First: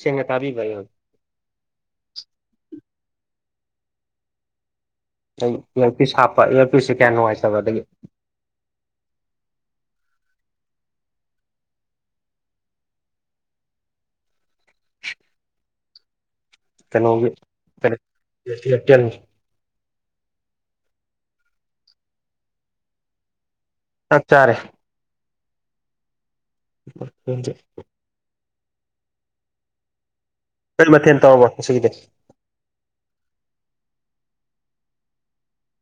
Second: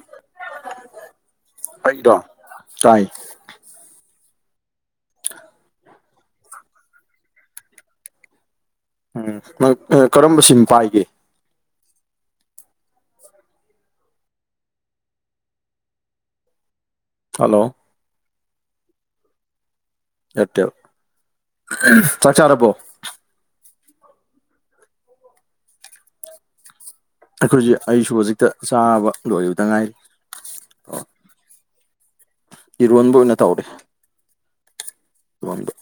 ꯁꯦꯡ ꯉ ꯇꯥꯕꯤꯕ ꯑꯩꯗꯣ ꯇꯥꯏ ꯑꯩ ꯏꯌꯥꯔ ꯄꯤꯁ ꯍꯥꯞꯄ ꯏꯌꯥꯔ ꯄꯤꯁꯁꯦ ꯀꯌꯥ ꯅꯨꯡꯉꯥꯏꯖꯕ ꯑꯗꯒꯤ ꯎꯝ ꯀꯔꯝꯕ ꯁꯤꯝ ꯄꯥꯏꯒꯦ ꯀꯩꯅꯣꯒꯤ ꯍꯜꯂꯣ ꯀꯩꯅ ꯏꯌꯥꯇꯦꯟ ꯑꯦꯌꯔꯇꯦꯜ ꯆꯥꯛ ꯆꯥꯔꯕꯣ ꯆꯥꯛ ꯆꯥꯔꯦ ꯎ [unintelligible] ꯑꯩꯈꯣꯏꯁꯦ ꯑꯩꯁꯨ ꯍꯧꯖꯤꯛꯇ ꯆꯥꯕ ꯂꯣꯏꯕꯗ ꯉꯥꯏꯔꯤ ꯀꯔꯤ ꯑꯣ ꯃꯊꯦꯜ ꯇꯧꯔꯕ ꯉꯁꯤꯒꯤꯗꯤ ꯏꯔꯣꯟꯕ ꯑꯣꯏꯅ ꯇꯧꯔꯦ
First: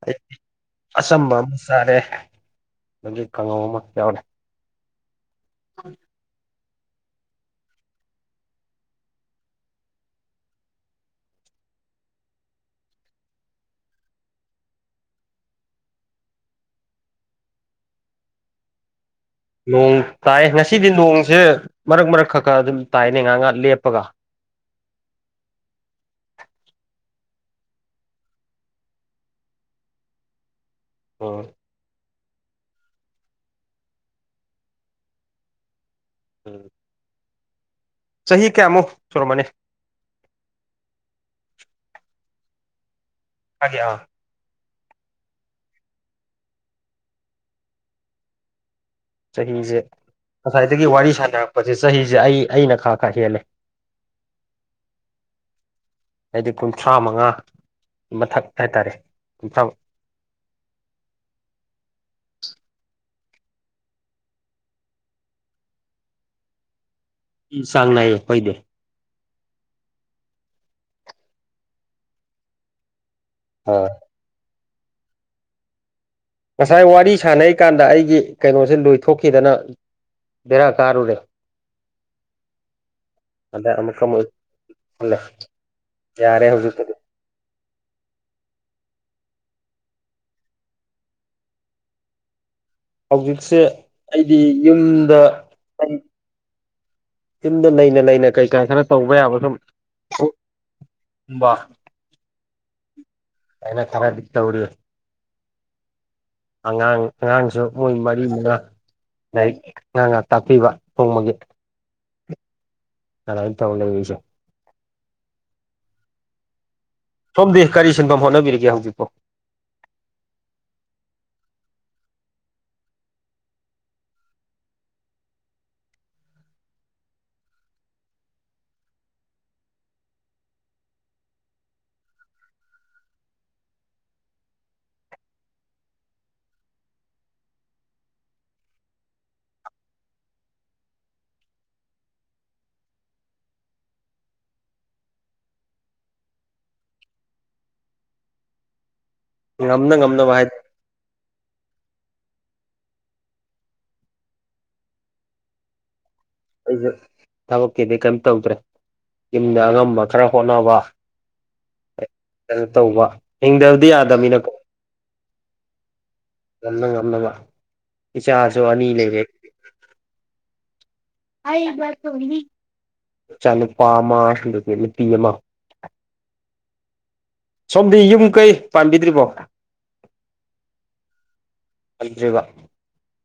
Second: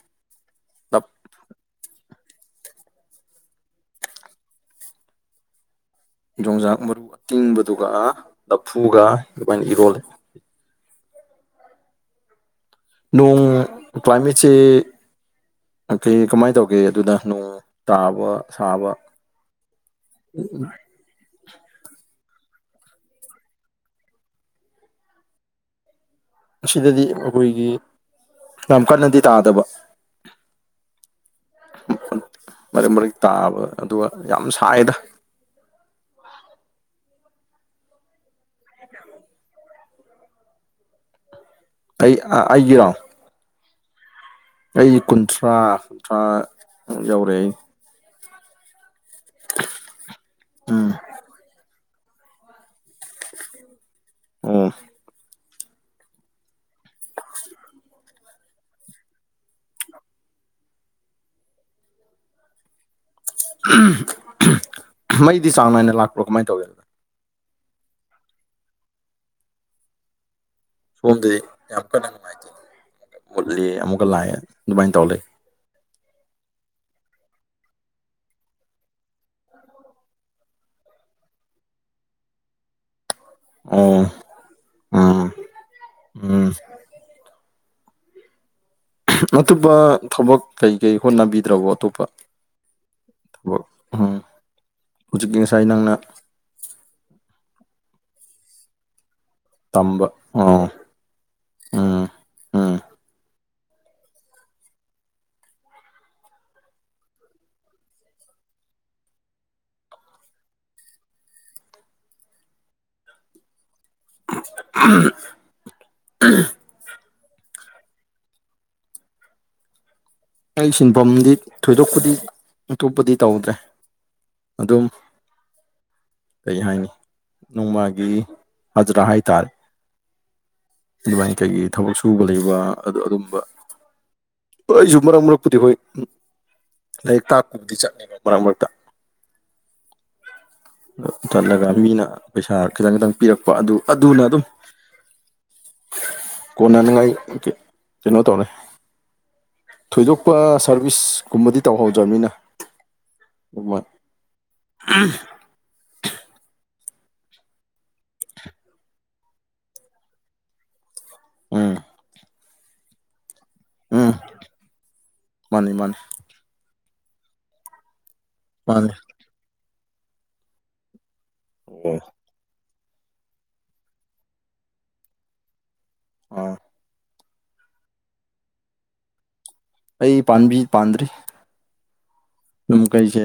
ꯑꯩ ꯂꯞ ꯑꯆꯝꯕ ꯑꯃ ꯆꯥꯔꯦ ꯀꯉꯧ ꯑꯃ ꯌꯥꯎꯔꯦ ꯍ [unintelligible] ꯌꯣꯡꯖꯥꯛ ꯃꯔꯨ ꯑꯇꯤꯡꯕꯗꯨꯒ ꯂꯐꯨꯒ ꯑꯗꯨꯃꯥꯏꯅ ꯏꯔꯣꯜꯂꯦ ꯅꯣꯡ ꯀ꯭ꯂꯥꯏꯃꯦꯠꯁꯦ ꯀꯩ ꯀꯃꯥꯏꯅ ꯇꯧꯒꯦ ꯑꯗꯨꯅ ꯅꯣꯡ ꯇꯥꯕ ꯁꯥꯕ ꯅꯣꯡ ꯇꯥꯏ ꯉꯁꯤꯗꯤ ꯅꯣꯡꯁꯦ ꯃꯔꯛ ꯃꯔꯛ ꯈꯛ ꯈ ꯑꯗꯨꯝ ꯇꯥꯏꯅꯦ ꯉꯍ ꯉꯍꯥꯛ ꯂꯦꯞꯄꯒ ꯑꯁꯤꯗꯗꯤ ꯑꯩꯈꯣꯏꯒꯤ ꯌꯥꯝ ꯀꯟꯅꯗꯤ ꯇꯥꯗꯕ ꯑꯣ ꯃꯔꯛ ꯃꯔꯛ ꯇꯥꯕ ꯑꯗꯨꯒ ꯌꯥꯝ ꯁꯥꯏꯗ ꯎꯝ ꯆꯍꯤ ꯀꯌꯥꯃꯨꯛ ꯁꯨꯔꯝꯃꯅꯤ ꯑꯩ ꯑꯩꯒꯤꯔꯣ ꯑꯦ [unintelligible] ꯑꯩ ꯀꯨꯟꯊ꯭ꯔꯥ ꯀꯨꯟꯊ꯭ꯔꯥ ꯌꯧꯔꯛꯑꯦ ꯑꯩ ꯆꯍꯤꯁꯦ ꯉꯁꯥꯏꯗꯒꯤ ꯎꯝ ꯋꯥꯔꯤ ꯁꯥꯟꯅꯔꯛꯄꯁꯦ ꯆꯍꯤꯁꯦ ꯑꯩ ꯑꯩꯅ ꯈꯥ ꯀꯁꯤ ꯑ ꯂꯩꯦ ꯑꯣ ꯍꯥꯏꯗꯤ ꯀꯨꯟꯊ꯭ꯔꯥ ꯃꯉꯥ ꯃꯊꯛ ꯍꯥꯏꯇꯥꯔꯦ ꯀꯨꯟꯊ꯭ꯔꯥ ꯃꯩꯗꯤ ꯆꯥꯡ ꯅꯥꯏꯅ ꯂꯥꯛꯄ꯭ꯔꯣ ꯀꯃꯥꯏꯅ ꯇꯧꯋꯦꯅ ꯎꯝ ꯆꯥꯡꯅꯥꯏꯌꯦ ꯄꯩꯗꯦ ꯁꯣꯝꯗꯗꯤ ꯌꯥꯝ ꯀꯟꯅ ꯅꯨꯡꯉꯥꯏꯇꯦ ꯃꯨꯂꯤ ꯑꯥ ꯑꯃꯨꯛꯀ ꯂꯥꯛꯑꯦ ꯑꯗꯨꯃꯥꯏꯅ ꯇꯧ ꯂꯩ ꯉꯁꯥꯏ ꯋꯥꯔꯤ ꯁꯥꯟꯅꯩ ꯀꯥꯟꯗ ꯑꯩꯒꯤ ꯀꯩꯅꯣꯁꯦ ꯂꯣꯏꯊꯣꯛꯈꯤꯗꯅ ꯕꯔꯥ ꯀꯥꯔ ꯎꯔꯦ ꯑꯗ ꯑꯣ ꯑꯃꯀ ꯎꯝ ꯑꯦ ꯌꯥꯔꯦ ꯎꯝ ꯍꯧꯖꯤ ꯑꯇꯣꯞꯄ ꯊꯕꯛ ꯀꯩ ꯀꯩ ꯍꯣꯠꯅꯕꯤꯗ꯭ꯔꯕꯣ ꯑꯇꯣꯞꯄ ꯍꯧꯖꯤꯛꯁꯦ ꯊꯕꯛ ꯎꯝ ꯑꯩꯗꯤ ꯌꯨꯝꯗ ꯍꯧꯖꯤꯛꯀꯤ ꯉꯁꯥꯏ ꯅꯪꯅ ꯇꯨꯝꯗ ꯂꯩꯅ ꯂꯩꯅ ꯀꯩꯀꯥ ꯈꯔ ꯇꯧꯕ ꯌꯥꯕ ꯁꯨꯝ ꯇꯝꯕ ꯑꯣ ꯕ ꯎꯝ ꯎꯝ ꯑꯩꯅ ꯈꯔꯗꯤ ꯇꯧꯔꯤ ꯑꯉꯥꯡ ꯑꯉꯥꯡꯁꯨ ꯃꯣꯏ ꯃꯔꯤ ꯃꯉꯥ ꯂꯥꯏꯔꯤꯛ ꯉꯍꯥꯛ ꯉꯥꯏꯍꯥꯛ ꯇꯥꯛꯄꯤꯕ ꯊꯣꯡꯕꯒꯤ ꯅꯥꯟꯥꯏ ꯇꯧꯕꯤꯁ ꯎꯝ [unintelligible] ꯁꯣꯝꯗꯤ ꯀꯔꯤ ꯁꯤꯟꯐꯝ ꯍꯣꯠꯅꯕꯤꯔꯤꯒꯦ ꯍꯧꯖꯤꯛꯄꯣ ꯑꯩ ꯁꯤꯟꯐꯝꯗꯤ ꯊꯣꯏꯗꯣꯛꯄꯨꯗꯤ ꯑꯇꯣꯞꯄꯗꯤ ꯇꯧꯗ꯭ꯔꯦ ꯑꯗꯨꯝ ꯀꯩ ꯍꯥꯏꯅꯤ ꯅꯣꯡꯃꯒꯤ ꯍꯖꯔꯥ ꯍꯥꯏꯇꯥꯔꯦ ꯑꯗꯨꯃꯥꯏꯅ ꯀꯩꯒꯤ ꯊꯕꯛ ꯁꯨꯕ ꯂꯩꯕ ꯑꯗꯨ ꯑꯗꯨꯝꯕꯁꯨ ꯃꯔꯛ ꯃꯔꯛꯄꯨꯗꯤ ꯍꯣꯏ ꯎ ꯂꯥꯏꯔꯤꯛ ꯇꯥꯛꯄꯕꯨꯗꯤ ꯆꯠꯅꯦꯕ ꯃꯔꯛ ꯃꯔꯛꯇ [inaudible] ꯊꯠꯂꯒ ꯃꯤꯅ ꯄꯩꯁꯥ ꯈꯤꯇꯪ ꯈꯤꯇꯪ ꯄꯤꯔꯛꯄ ꯑꯗꯨ ꯑꯗꯨꯅ ꯑꯗꯨꯝ ꯀꯣꯟꯅꯅꯤꯡꯉꯥꯏ ꯀꯩꯅꯣ ꯇꯧꯔ ꯉꯝꯅ ꯉꯝꯅꯕ ꯊꯣꯏꯗꯣꯛꯄ ꯍꯥꯏꯗꯤ ꯁꯥꯔꯚꯤꯁꯀꯨꯝꯕꯗꯤ ꯇꯧꯍꯧꯗꯕꯅꯤꯅ ꯑꯗꯨꯃꯅ ꯑꯩꯁꯦ ꯊꯕꯛꯀꯤꯗꯤ ꯀꯩꯝ ꯇꯧꯗ꯭ꯔꯦ ꯌꯨꯝꯗ ꯑꯉꯝꯕ ꯈꯔ ꯍꯣꯠꯅꯕ ꯎꯝ ꯀꯩꯅꯣ ꯇꯧꯕ ꯍꯤꯡꯗꯕꯗꯤ ꯎꯝ ꯌꯥꯗꯕꯅꯤꯅꯀꯣ ꯃꯥꯅꯤ ꯃꯥꯅꯤ ꯉꯅ ꯉꯝꯅꯕ ꯏꯆꯥꯁꯨ ꯑꯅꯤ ꯃꯥꯅꯤ ꯂꯩꯔꯦ ꯑꯣ ꯆꯆꯥ ꯅꯨꯨꯄꯥ ꯑꯃꯦ ꯅꯨꯄꯤ ꯑꯃ ꯑ ꯁꯣꯝꯗꯤ ꯌꯨꯝ ꯀꯩ ꯄꯥꯝꯕꯤꯗ꯭ꯔꯤꯕꯣ ꯑꯩ ꯄꯥꯕꯤ ꯄꯥꯟꯗ꯭ꯔꯤ ꯄꯥꯟꯗ꯭ꯔꯤꯕ ꯑꯗꯨꯝ ꯀꯩꯁꯦ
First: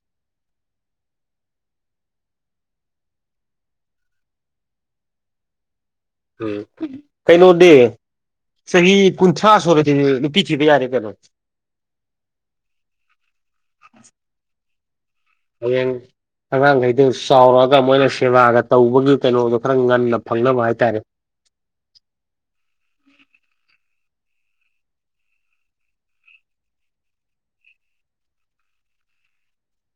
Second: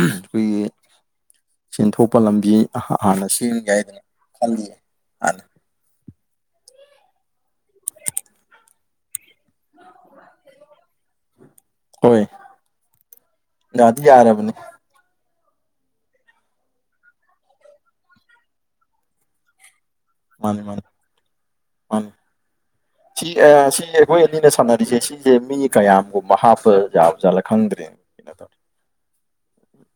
ꯑꯩꯈꯣꯏꯒꯤ ꯁꯦꯟꯊꯣꯛꯄ ꯂꯝꯕꯤ ꯍꯥꯟꯅ ꯁꯦꯝꯒꯦ ꯍꯥꯏꯗꯅ ꯈꯜꯂꯤꯌꯦ ꯍꯥꯟꯅ ꯎꯝ ꯀꯩꯩꯅꯣꯗꯤꯦ ꯆꯍꯤ ꯀꯨꯟꯊ꯭ꯔꯥ ꯁꯨꯔꯗꯤ ꯅꯨꯄꯤ ꯊꯤꯕ ꯌꯥꯔꯦ ꯀꯩꯅꯣ ꯍꯣꯏ ꯌꯥꯗꯤ ꯌꯥꯔꯕꯅꯦ ꯍꯌꯦꯡ ꯑꯉꯥꯡꯈꯩꯗꯨ ꯆꯥꯎꯔꯛꯑꯒ ꯃꯣꯏꯅ ꯁꯦꯕꯥꯒ ꯇꯧꯕꯒꯤ ꯀꯩꯅꯣꯗꯣ ꯈꯔ ꯉꯟꯅ ꯃꯥꯅꯦ ꯐꯪꯅꯕ ꯃꯥꯅꯦ ꯍꯥꯏꯇꯥꯔꯦ ꯃꯥꯅꯦ [inaudible] ꯁꯤ ꯁꯤ ꯑꯩꯈꯣꯏ ꯑꯅꯤꯅ ꯁꯥꯟꯅꯔꯤꯁꯦ ꯁꯤꯁꯦ ꯃꯤ ꯀꯌꯥꯝꯒꯨꯝꯕ ꯍꯥꯞꯄ ꯌꯥꯕꯖꯥꯠꯔ ꯈꯪꯗ꯭ꯔꯦꯅꯦ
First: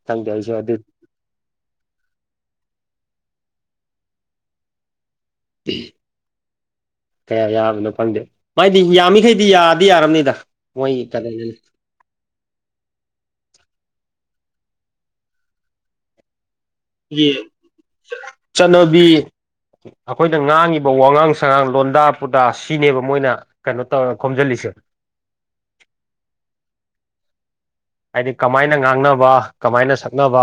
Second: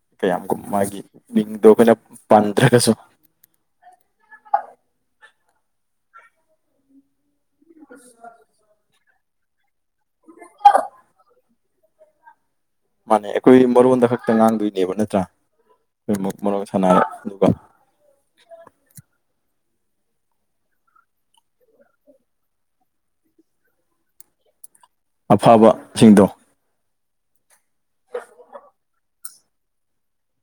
ꯈꯪꯗꯦ ꯑꯩꯁꯨ ꯀꯌꯥꯝꯒꯨꯝ ꯑꯗꯨ ꯃꯥꯒꯤ ꯃꯤꯡꯗꯣ ꯑꯩꯈꯣꯅ ꯄꯥꯟꯊꯗꯔꯒꯖꯨ ꯀꯌꯥ ꯌꯥꯕꯅꯣ ꯈꯪꯗꯦ ꯃꯥꯏꯗꯤ ꯌꯥꯃꯤꯈꯩꯗꯤ ꯌꯥꯗꯤ ꯌꯥꯔꯝꯅꯤꯗ ꯃꯣꯏ ꯀꯔꯤ ꯃꯥꯅꯦ ꯑꯩꯈꯣꯏ ꯃꯔꯣꯟꯗ ꯈꯛꯇ ꯉꯥꯡꯗꯣꯏꯅꯦꯕ ꯅꯠꯇ꯭ꯔꯥ ꯑꯩꯈꯣꯏ ꯃꯔꯣꯟ ꯁꯥꯟꯅꯔ ꯑꯗꯨꯒ ꯆꯠꯅꯕꯤ ꯑꯩꯈꯣꯏꯅ ꯉꯥꯡꯉꯤꯕ ꯋꯥꯉꯥꯡ ꯁꯉꯥꯡ ꯂꯣꯟꯗꯥ ꯄꯨꯗꯥ ꯁꯤꯅꯦꯕ ꯃꯣꯏꯅ ꯀꯩꯅꯣ ꯇꯧꯔ ꯈꯣꯝꯖꯜꯂꯤꯁꯦ ꯑꯐꯕꯁꯤꯡꯗꯣ ꯍꯥꯏꯗꯤ ꯀꯃꯥꯏꯅ ꯉꯥꯡꯅꯕ ꯀꯃꯥꯏꯅ ꯁꯛꯅꯕ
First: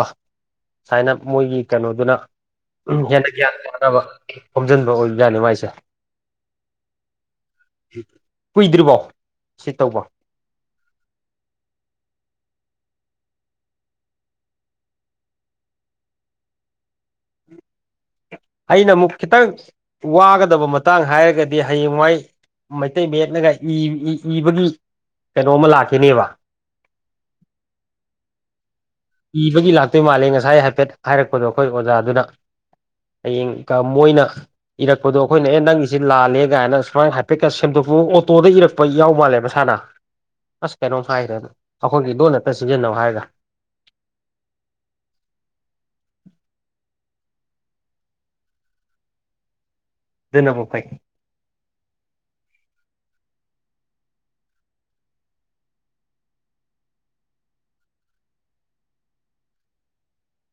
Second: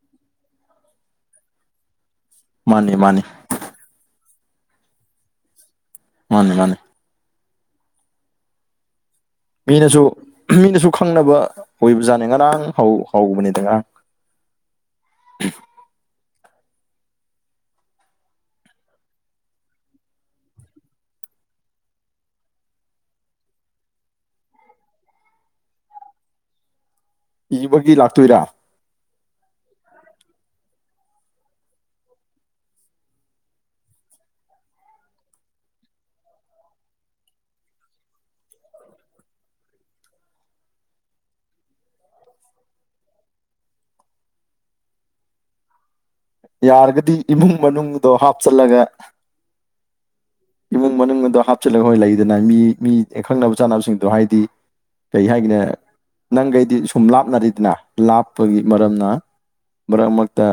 ꯁꯥꯏꯅ ꯃꯣꯏꯒꯤ ꯀꯩꯅꯣꯗꯨꯅ ꯃꯥꯅꯤ ꯎꯝ ꯃꯥꯅꯤ ꯍꯦꯟꯅ ꯒ꯭ꯌꯥꯟ ꯇꯥꯅꯕ ꯈꯣꯝꯖꯤꯟꯕ ꯑꯣꯏꯕ ꯖꯥꯠꯅꯤ ꯃꯥꯏꯁꯦ ꯃꯥꯅꯦ ꯃꯥꯅꯦ ꯀꯨꯏꯗ꯭ꯔꯤꯕꯣ ꯁꯤ ꯃꯤꯅꯁꯨ ꯇꯧꯕ ꯃꯤꯅꯁꯨ ꯈꯪꯅꯕ ꯑꯣꯏꯕꯖꯥꯠꯅꯤ ꯉꯔꯥꯡ ꯍꯧꯕꯅꯤꯗ ꯉꯔꯥꯡ [inaudible] ꯑꯩꯅ ꯑꯃꯨꯛ ꯈꯤꯇꯪ ꯋꯥꯒꯗꯕ ꯃꯇꯥꯡ ꯍꯥꯏꯔꯒꯗꯤ ꯍꯌꯦꯡꯋꯥꯏ ꯃꯩꯇꯩ ꯃꯌꯦꯛꯅꯒ ꯏ ꯏ ꯏꯕꯒꯤ ꯀꯩꯅꯣꯃ ꯂꯥꯛꯈꯤꯅꯦꯕ ꯏꯕꯒꯤ ꯂꯥꯛꯇꯣꯏꯔꯥ ꯏꯕꯒꯤ ꯂꯥꯛꯇꯣꯏ ꯃꯥꯜꯂꯦ ꯉꯁꯥꯏ ꯍꯥꯏꯐꯦꯠ ꯍꯥꯏꯔꯛꯄꯗꯣ ꯑꯩꯈꯣꯏ ꯑꯣꯖꯥꯗꯨꯅ ꯍꯌꯦꯡꯀ ꯃꯣꯏꯅ ꯏꯔꯛꯄꯗꯣ ꯑꯩꯈꯣꯏꯅ ꯑꯦ ꯅꯪꯒꯤꯖꯦ ꯂꯥꯜꯂꯦ ꯀꯥꯏꯅ ꯁꯨꯃꯥꯏꯅ ꯍꯥꯏꯐꯦꯠꯀ ꯁꯦꯝꯗꯣꯛꯄ ꯑꯣꯇꯣꯗ ꯏꯔꯛ ꯄꯣꯏ ꯌꯥꯎ ꯃꯥꯜꯂꯦ ꯃꯁꯥꯅ ꯑꯁ ꯀꯩꯅꯣꯝ ꯍꯥꯏꯈꯔꯦ ꯑꯩꯈꯣꯏꯒꯤ ꯂꯣꯟ ꯉꯛꯇ ꯁꯤꯟꯖꯟꯅꯧ ꯍꯥꯏꯔꯒ ꯌꯥꯔꯒꯗꯤ ꯏꯃꯨꯡ ꯃꯅꯨꯡꯗꯣ ꯍꯥꯞꯆꯜꯂꯒ ꯑꯗꯨꯅꯕꯨ ꯐꯩ ꯏꯃꯨꯡ ꯃꯅꯨꯡ ꯑꯗꯨꯗ ꯍꯥꯞꯆꯤꯜꯂꯒ ꯍꯣꯏ ꯂꯩꯗꯅ ꯃꯤ ꯃꯤ ꯈꯪꯅꯕ ꯆꯥꯅꯕꯁꯤꯡꯗꯣ ꯍꯥꯏꯗꯤ ꯀꯩ ꯍꯥꯏꯒꯅꯤ ꯅꯪꯒ ꯑꯩꯑꯗꯤ ꯁꯨꯝ ꯂꯥꯞꯅꯔꯤꯗꯅ ꯂꯥꯞꯄꯒꯤ ꯃꯔꯝꯅ ꯃꯔꯛ ꯃꯔꯛꯇ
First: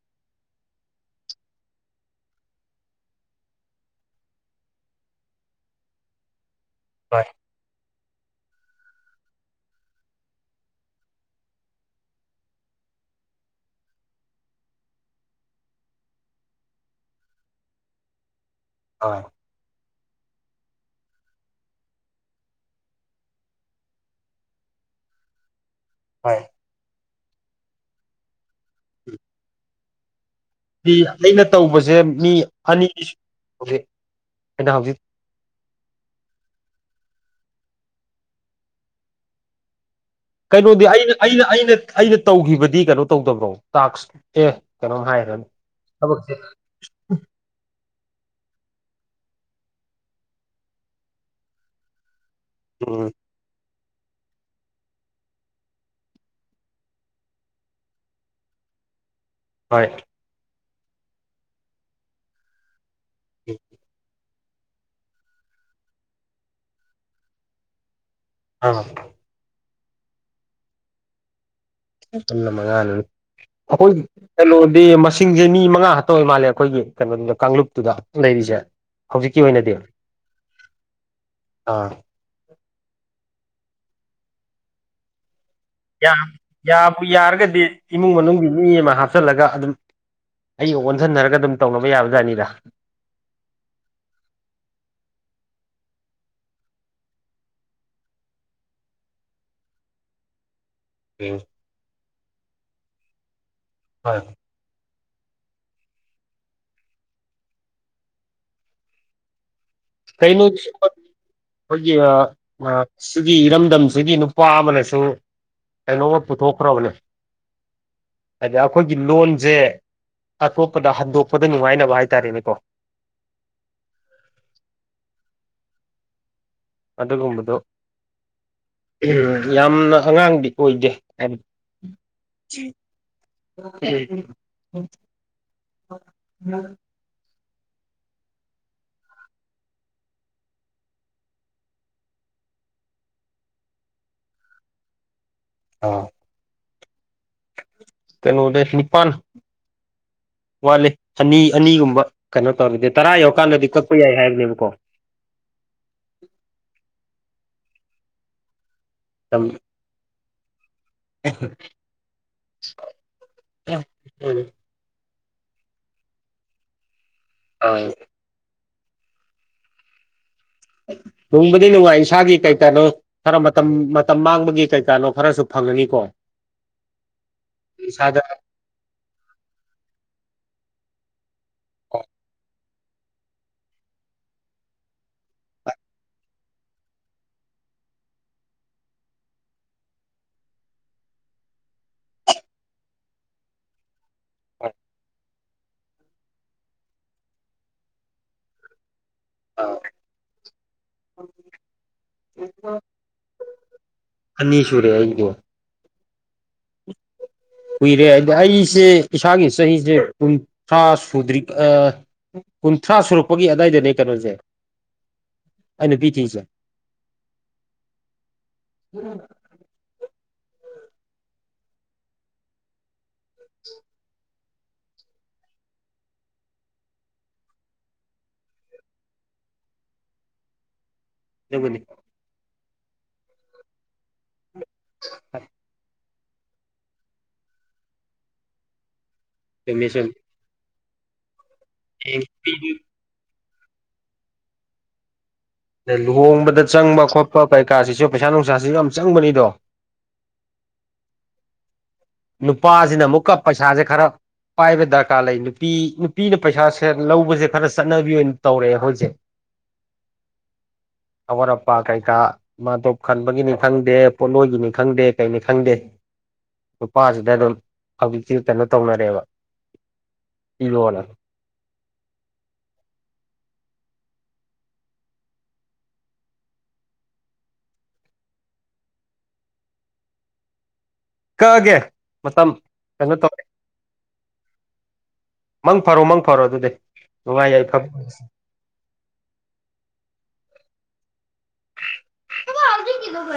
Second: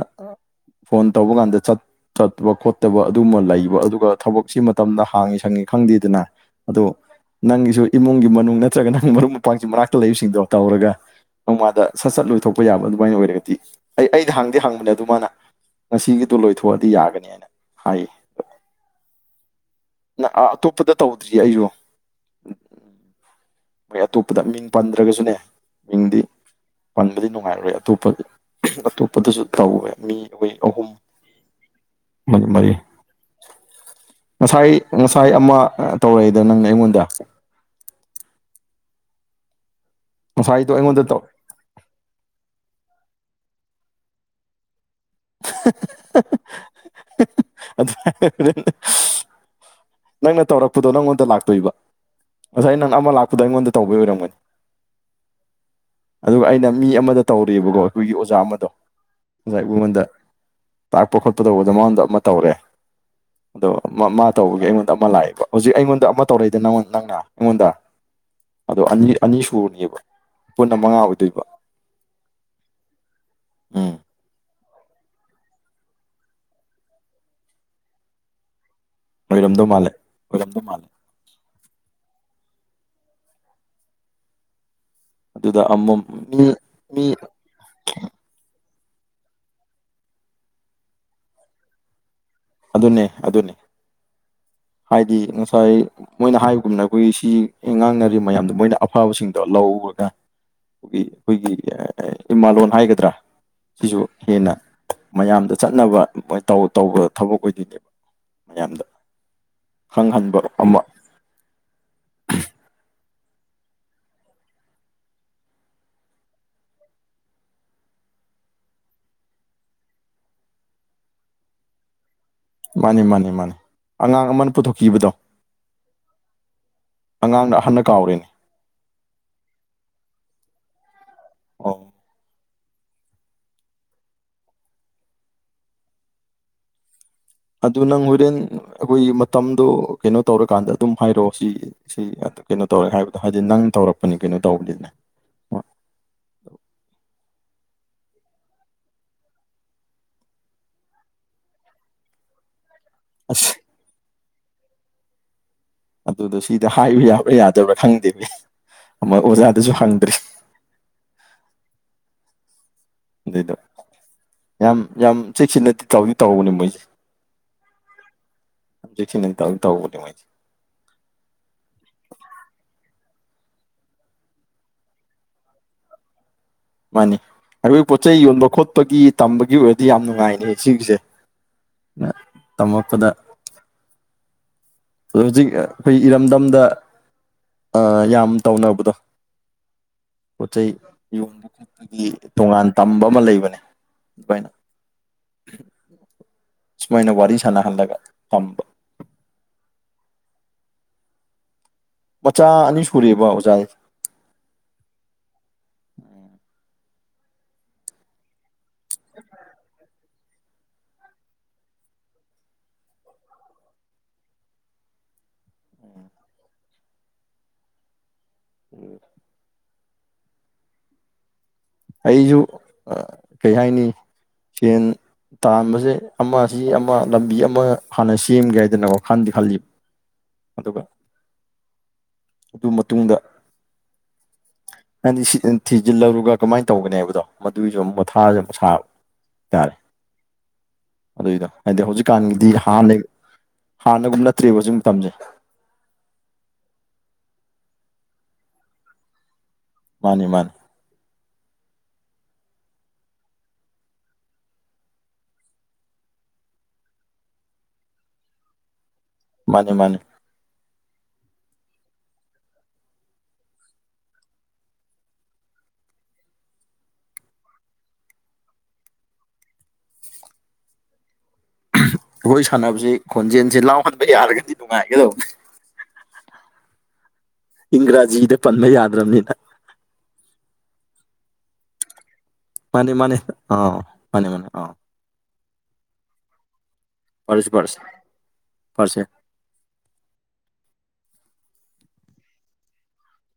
ꯐꯣꯟ ꯇꯧꯕ ꯀꯥꯟꯗ ꯆꯠ ꯆꯠꯄ ꯈꯣꯠꯇꯕ ꯑꯗꯨꯝꯃ ꯂꯩꯕ ꯑꯗꯨꯒ ꯊꯕꯛꯁꯤ ꯃꯇꯝꯗ ꯍꯥꯡꯉꯤ ꯁꯪꯉꯤ ꯈꯪꯗꯦꯗꯅ ꯑꯗꯣ ꯍꯣꯏ ꯅꯪꯒꯤꯁꯨ ꯏꯃꯨꯡꯒꯤ ꯃꯅꯨꯡ ꯅꯠꯇ꯭ꯔꯒ ꯅꯪ ꯃꯔꯨꯞ ꯃꯄꯥꯡꯁꯤꯡ ꯃꯅꯥꯛꯇ ꯂꯩꯕꯁꯤꯡꯗꯣ ꯇꯧꯔꯒ ꯅꯣꯡꯃꯥꯗ ꯁꯠ ꯁꯠ ꯂꯣꯏꯊꯣꯛꯄ ꯌꯥꯕ ꯑꯗꯨꯃꯥꯏꯅ ꯑꯣꯏꯔꯒꯗꯤ ꯑꯩ ꯑꯩꯗꯤ ꯍꯥꯡꯗꯤ ꯍꯥꯡꯕꯅꯦ ꯑꯗꯨ ꯃꯥꯅ ꯉꯁꯤꯒꯤꯗꯣ ꯂꯣꯏꯊꯣꯛꯑꯗꯤ ꯌꯥꯒꯅꯤ ꯍꯥꯏꯅ ꯍꯥꯏꯌꯦ ꯍꯥ ꯅꯥ ꯑꯥ ꯑꯇꯣꯞꯄꯗ ꯇꯧꯗ꯭ꯔꯤꯌꯦ ꯑꯩꯖꯨ ꯃꯣꯏ ꯑꯇꯣꯞꯄꯗ ꯃꯤꯡ ꯄꯟꯗ꯭ꯔꯒꯁꯨꯅꯦ ꯃꯤꯡꯗꯤ ꯍꯣꯏ ꯄꯟꯕꯗꯤ ꯅꯨꯡꯉꯥꯏꯔꯣꯏ ꯑꯇꯣꯞꯄ ꯑꯇꯣꯞꯄꯗꯁꯨ ꯇꯧꯋꯦ ꯃꯤ ꯑꯣꯏ [unintelligible] ꯑꯩꯅ ꯇꯧꯕꯁꯦ ꯃꯤ ꯑꯅꯤꯗꯤꯁꯨꯂꯦ ꯍꯧꯖꯤꯛ ꯑꯩꯅ ꯉꯁꯥꯏ ꯍꯧꯖꯤꯛ ꯉꯁꯥꯏ ꯑꯃ ꯇꯧꯔꯛꯏꯗꯅ ꯅꯪꯅ ꯑꯩꯉꯣꯟꯗ ꯉꯁꯥꯏꯗꯣ ꯀꯩꯅꯣꯗꯤ ꯑꯩꯉꯣꯟꯗ ꯑꯩꯅ ꯇꯧ ꯑꯩꯅ ꯑꯩꯅ ꯑꯩꯅ ꯇꯧꯈꯤꯕꯗꯤ ꯀꯩꯅꯣ ꯇꯧꯗꯕ꯭ꯔꯣ ꯇꯥꯛꯁ ꯑꯦ ꯀꯩꯅꯣꯝ ꯍꯥꯏꯔꯦ ꯊꯕꯛꯁꯦ [unintelligible] ꯅꯪꯅ ꯇꯧꯔꯛꯄꯗꯣ ꯅꯪꯉꯣꯟꯗ ꯂꯥꯛꯇꯣꯏꯕ ꯉꯁꯥꯏ ꯅꯪ ꯎꯝ ꯑꯃ ꯂꯥꯛꯄꯗꯣ ꯑꯩꯉꯣꯟꯗ ꯇꯧꯕꯩ ꯑꯣꯏꯔꯝꯒꯅꯤ ꯑꯗꯨꯒ ꯑꯩꯅ ꯃꯤ ꯑꯃꯗ ꯇꯧꯔꯤꯌꯦꯕꯀꯣ ꯑꯩꯈꯣꯏꯒꯤ ꯑꯣꯖꯥ ꯑꯃꯗꯣ ꯑꯣꯖꯥ ꯍꯣꯏ ꯏꯕꯣꯍꯟꯗ ꯇꯥꯛꯄ ꯈꯣꯠꯄ ꯇꯧꯕꯗ ꯃꯥꯡꯗꯣ ꯑꯃ ꯇꯧꯔꯦ ꯑꯗꯣ ꯇꯧꯕꯒꯤ ꯑꯩꯉꯣꯟꯗ ꯑꯃ ꯂꯥꯛꯑꯦꯕ ꯍꯧꯖꯤꯛ ꯑꯩꯉꯣꯟꯗ ꯑꯃ ꯇꯧꯔꯛꯏꯗ ꯅꯪꯅ ꯑꯩꯉꯣꯟꯗ ꯑꯗꯣ ꯑꯥ ꯑꯅꯤ ꯑꯅꯤ ꯁꯨꯔꯤꯕ ꯄꯨꯟꯅ ꯃꯪꯉꯥ ꯑꯣꯏꯗꯣꯏꯕ ꯄꯨꯟꯅ ꯃꯪꯉꯥꯅꯤꯅꯦ ꯎꯝ ꯑꯩꯈꯣꯏꯒꯤ ꯀꯩꯅꫭꯗꯤ ꯃꯁꯤꯡꯖꯩ ꯃꯤ ꯃꯪꯉꯥ ꯈꯠꯇ ꯑꫭꯏ ꯃꯥꯜꯂꯦ ꯑꯩꯈꯣꯏꯒꯤ ꯀꯩꯅꯣꯗꯨꯗ ꯀꯥꯡꯂꯨꯞꯇꯨꯗ ꯂꯩꯔꯤꯁꯦ ꯍꯧꯖꯤꯛꯀꯤ ꯑꯣꯏꯔꯝꯗꯧ ꯑꯣꯏꯅꯗꯤ ꯃꯥꯜꯂꯦ ꯑꯣꯏꯔꯝꯗꯧ ꯃꯥꯜꯂꯦ ꯑꯥ ꯑꯗꯨꯗ ꯑꯃꯨꯛ ꯌꯥꯝ ꯌꯥꯕꯨ ꯌꯥꯔꯒꯗꯤ ꯏꯃꯨꯡ ꯃꯅꯨꯡꯒꯤ ꯃꯤ ꯑꯃ ꯍꯥꯞꯆꯜꯂꯒ ꯑꯗꯨꯝ ꯑꯩꯒ ꯑꯣꯟꯖꯟꯅꯔꯒ ꯑꯗꯨꯝ ꯇꯧꯅꯕ ꯌꯥꯕꯖꯥꯠꯅꯤꯗ ꯑꯗꯨꯅꯦ ꯑꯗꯨꯅꯦ ꯍꯥꯏꯗꯤ ꯉꯁꯥꯏ ꯃꯣꯏꯅ ꯍꯥꯏꯕꯒꯨꯝꯅ ꯑꯩꯈꯣꯏꯒꯤ ꯁꯤ ꯉꯥꯡꯅꯔꯤꯕ ꯃꯌꯥꯝꯗꯣ ꯃꯣꯏꯅ ꯑꯐꯕꯁꯤꯡꯗꯣ ꯂꯧꯔꯒ ꯑꯩꯈꫭꯏꯒꯤ ꯑꯩꯈꯣꯏꯒꯤ ꯏꯃꯥꯂꯣꯟ ꯍꯥꯏꯒꯗ꯭ꯔꯥ ꯁꯤꯁꯨ ꯍꯦꯟꯅ ꯃꯌꯥꯝꯗ ꯆꯠꯅꯕ ꯇꯧꯕ ꯊꯕꯛ ꯑꯣꯏꯗꯣꯏꯅꯦꯕ ꯃꯌꯥꯝꯗ ꯈꯪꯍꯟꯕ ꯀꯩꯅ [unintelligible] ꯑꯃ ꯑꯩꯈꯣꯏꯒꯤ ꯑ ꯁꯤꯒꯤ ꯏꯔꯝꯗꯝꯁꯤꯒꯤ ꯅꯨꯄꯥ ꯑꯃꯅꯁꯨ ꯀꯩꯅꯣꯃ ꯄꯨꯊꯣꯛꯈ꯭ꯔꯕꯅꯦ ꯍꯥꯏꯗꯤ ꯑꯩꯈꯣꯏꯒꯤ ꯂꯣꯟꯖꯦ ꯑꯇꯣꯞꯄꯗ ꯍꯟꯗꯣꯛꯄꯗ ꯅꯨꯡꯉꯥꯏꯅꯕ ꯍꯥꯏꯇꯥꯔꯦꯅꯦꯀꯣ ꯃꯥꯅꯤ ꯃꯥꯅꯤ ꯃꯥꯅꯤ ꯑꯉꯥꯡ ꯑꯃꯅ ꯄꯨꯊꯣꯛꯈꯤꯕꯗꯣ ꯑꯗꯨꯒꯨꯝꯕꯗꯣ ꯑꯉꯥꯡꯅ ꯑꯍꯟꯅ ꯀꯥꯎꯔꯦꯅꯦ ꯌꯥꯝꯅ ꯑꯉꯥꯡꯗꯤ ꯑꯣꯏꯗꯦ ꯑꯣ [unintelligible] [unintelligible] ꯑꯗꯨ ꯅꯪ ꯍꯣꯔꯦꯟ ꯑꯩꯈꯣꯏꯒꯤ ꯃꯇꯝꯗꯣ ꯀꯩꯅꯣ ꯇꯧꯔꯀꯥꯟꯗ ꯑꯗꯨꯝ ꯍꯥꯏꯔꯛꯑꯣ ꯁꯤ ꯁꯤ ꯀꯩꯅꯣ ꯇꯧꯋꯩ ꯍꯥꯏꯕꯗꯣ ꯍꯥꯏꯗꯤ ꯅꯪ ꯇꯧꯔꯛꯄꯅꯤ ꯀꯩꯅꯣ ꯇꯧꯕꯅꯤꯅꯦ ꯑꯥ ꯀꯩꯅꯣꯗꯩ ꯅꯤꯄꯥꯟ ꯋꯥꯠꯂꯤ ꯑꯅꯤ ꯑꯅꯤꯒꯨꯝꯕ ꯀꯩꯅꯣ ꯇꯧꯔꯗꯤ ꯇꯔꯥ ꯑꯁ ꯌꯧꯔꯀꯥꯟꯗꯗꯤ ꯀꯛꯄ ꯌꯥꯏ ꯍꯥꯏꯕꯅꯦꯕꯀꯣ ꯑꯗꯨꯗꯣ ꯁꯤꯗ ꯍꯥꯏꯕ ꯌꯥꯕ꯭ꯔꯥ ꯌꯥꯗꯕ꯭ꯔꯥ ꯈꯪꯗꯦꯅꯦ ꯑꯃ ꯑ ꯑꯣꯖꯥꯗꯁꯨ ꯍꯪꯗ꯭ꯔꯤ [unintelligible] ꯑꯗꯨꯏꯗꯣ ꯌꯥꯝ ꯌꯥꯝ ꯆꯦꯛꯁꯤꯟꯅꯗ ꯇꯧꯗꯤ ꯇꯧꯕꯅꯦ ꯃꯣꯏꯁꯦ ꯑ ꯌꯥꯝ ꯆꯦꯛꯁꯤꯟꯅ ꯇꯧꯗꯤ ꯇꯧꯕꯅꯦ ꯃꫭꯏꯁꯦ ꯅꯨꯡꯕꯨꯗꯤ ꯅꯨꯡꯉꯥꯏ ꯏꯁꯥꯒꯤ ꯀꯩꯀꯥꯗꫭ ꯈꯔ ꯃꯇꯝ ꯃꯇꯝ ꯃꯥꯡꯕꯒꯤ ꯀꯩꯀꯥꯅꯣ ꯈꯔꯁꯨ ꯐꯪꯉꯅꯤꯀꯣ ꯃꯥꯅꯤ ꯑꯩꯈꯣꯏ ꯄꯣꯠ ꯏꯁꯥꯗ ꯆꯩꯩ ꯌꯣꯟꯕ ꯈꯣꯠꯄꯒꯤ ꯇꯝꯕꯒꯤ ꯑꯣꯏꯔꯗꯤ ꯌꯥꯝ ꯅꯨꯡꯉꯥꯏꯅꯤ ꯁꯤꯒꯤꯁꯦ ꯑ ꯇꯝꯃꯛꯄꯗ ꯑꯗꯨ ꯍꯧꯖꯤꯛ ꯑꯩꯈꯣꯏ ꯏꯔꯝꯗꯝꯗ ꯑ ꯌꯥꯝ ꯇꯧꯅꯕꯗꯣ ꯄꯣꯠ ꯆꯩꯩ ꯌꯣꯟꯕ ꯈꯣꯠꯄꯒꯤ ꯇꯣꯉꯥꯟ ꯇꯝꯕ ꯑꯃ ꯂꯩꯕꯅꯦ ꯑꯗꯨꯃꯥꯏꯅ ꯁꯨꯃꯥꯏꯅ ꯋꯥꯔꯤ ꯁꯥꯟꯅꯍꯜꯂꯒ ꯊꯝꯕ ꯑꯥ ꯃꯆꯥ ꯑꯅꯤ ꯁꯨꯔꯦꯕꯥ ꯑꯣꯖꯥꯏ ꯑꯅꯤꯁꯨꯔꯦ ꯑꯩꯒꯤꯗꯤ ꯀꯨꯏꯔꯦ ꯑꯗꯣ ꯑꯩꯁꯦ ꯏꯁꯥꯒꯤ ꯆꯍꯤꯁꯦ ꯀꯨꯟꯊ꯭ꯔꯥ ꯁꯨꯗ꯭ꯔꯤ ꯑꯥ ꯀꯨꯟꯊ꯭ꯔꯥ ꯁꯨꯔꯛꯄꯒꯤ ꯑꯗꯥꯏꯗꯅꯦ ꯀꯩꯅꯣꯖꯦ ꯑꯩ ꯅꯨꯄꯤ ꯊꯤꯁꯦ [unintelligible] ꯑꯩꯖꯨ ꯀꯩ ꯍꯥꯏꯅꯤ ꯁꯦꯟ ꯇꯥꯟꯕꯖꯦ ꯑꯃꯁꯤ ꯑꯃ ꯂꯝꯕꯤ ꯑꯃ ꯍꯥꯟꯅ ꯁꯦꯝꯒꯦ ꯍꯥꯏꯗꯅ ꯋꯥꯈꯟꯗꯤ ꯈꯜꯂꯤꯕ ꯑꯗꯨꯒ ꯌꯧꯉꯅꯤ ꯑꯗꯨ ꯃꯇꯨꯡꯗ ꯑꯩꯗꯤꯁꯤꯇꯪ ꯊꯤꯖꯤꯜꯍꯧꯔꯒ ꯀꯃꯥꯏ ꯇꯧꯒꯅꯤ ꯍꯥꯏꯕꯗꯣ ꯃꯗꯨꯒꯤꯖꯨ ꯑꯃꯨꯛ ꯃꯊꯥ ꯁꯥꯕ ꯇꯦꯛꯅꯤꯁꯦꯝ ꯑꯗꯨꯏꯗ ꯍꯥꯏꯗꯤ ꯍꯧꯖꯤꯛꯀꯥꯟꯒꯤꯗꯤ ꯍꯥꯟꯅ ꯍꯥꯟꯅꯒꯨꯝ ꯅꯠꯇ꯭ꯔꯦꯕ ꯁꯤ ꯃꯇꯝꯁꯦ ꯑꯗ ꯂꯨꯍꯣꯡꯕꯗ ꯆꯪꯕ ꯈꯣꯠꯄ ꯀꯩ ꯀꯥꯁꯤꯁꯨ ꯄꯩꯁꯥ ꯅꯨꯡꯁꯥꯁꯤꯁꯨ ꯌꯥꯝ ꯆꯪꯕꯅꯤꯗꯣ ꯃꯥꯅꯤ ꯃꯥꯅꯤ ꯅꯨꯄꯥꯁꯤꯅ ꯑꯃꯨꯛꯀ ꯄꯩꯁꯥꯁꯦ ꯈꯔ ꯄꯥꯏꯕ ꯗꯔꯀꯥꯔ ꯂꯩ ꯅꯨꯄꯤ ꯅꯨꯄꯤꯅ ꯄꯩꯁꯥꯁꯦ ꯂꯧꯕꯁꯦ ꯈꯔ ꯆꯠꯅꯕꯤ ꯑꯣꯏꯅ ꯇꯧꯔꯛꯑꯦ ꯍꯥꯑꯣꯖꯤꯀ ꯃꯥꯅꯦ ꯃꯥꯅꯦ ꯑꯔꯄꯥ ꯀꯩ ꯀꯥ ꯃꯥꯇꯣꯞ ꯈꯟꯕꯒꯤꯅꯤ ꯈꯪꯗꯦ ꯄꯣꯠꯂꯣꯏꯒꯤꯅꯤ ꯈꯪꯗꯦ ꯀꯩꯅꯤ ꯈꯪꯗꯦ꯫ ꯅꯨꯄꯥꯁꯤꯗ ꯑꯗꯨꯝ ꯍꯧꯖꯤꯛꯇꯤ ꯀꯩꯅꯣ ꯇꯧꯅꯔꯦꯕ ꯄꯤꯔꯣꯅꯥ ꯑꯩꯈꯣꯏ ꯁꯥꯟꯅꯕꯁꯤ ꯈꯣꯟꯖꯦꯜꯁꯦ ꯂꯥꯎꯍꯟꯕ ꯌꯥꯔꯒꯗꯤ ꯅꯨꯡꯉꯥꯏꯒꯗꯧꯕꯅꯦ꯫ ꯏꯪꯒ꯭ꯔꯥꯖꯤꯗ ꯄꯟꯕ ꯌꯥꯗ꯭ꯔꯕꯅꯤꯅ ꯀꯥꯛꯑꯒꯦ꯫ ꯃꯥꯅꯤ ꯃꯥꯅꯤ ꯑ ꯃꯥꯅꯤ ꯃꯥꯅꯦ ꯑ ꯃꯪ ꯐꯔꯣ ꯃꯪ ꯐꯔꯣ ꯑꯗꯨꯗꯤ ꯅꯨꯡꯉꯥꯏ ꯄꯔꯁ ꯄꯔꯁ ꯌꯥꯏꯐꯕ ꯑꯣꯏꯔꯁꯤ ꯄꯔꯁꯦ ꯀꯩꯗꯧꯕꯩ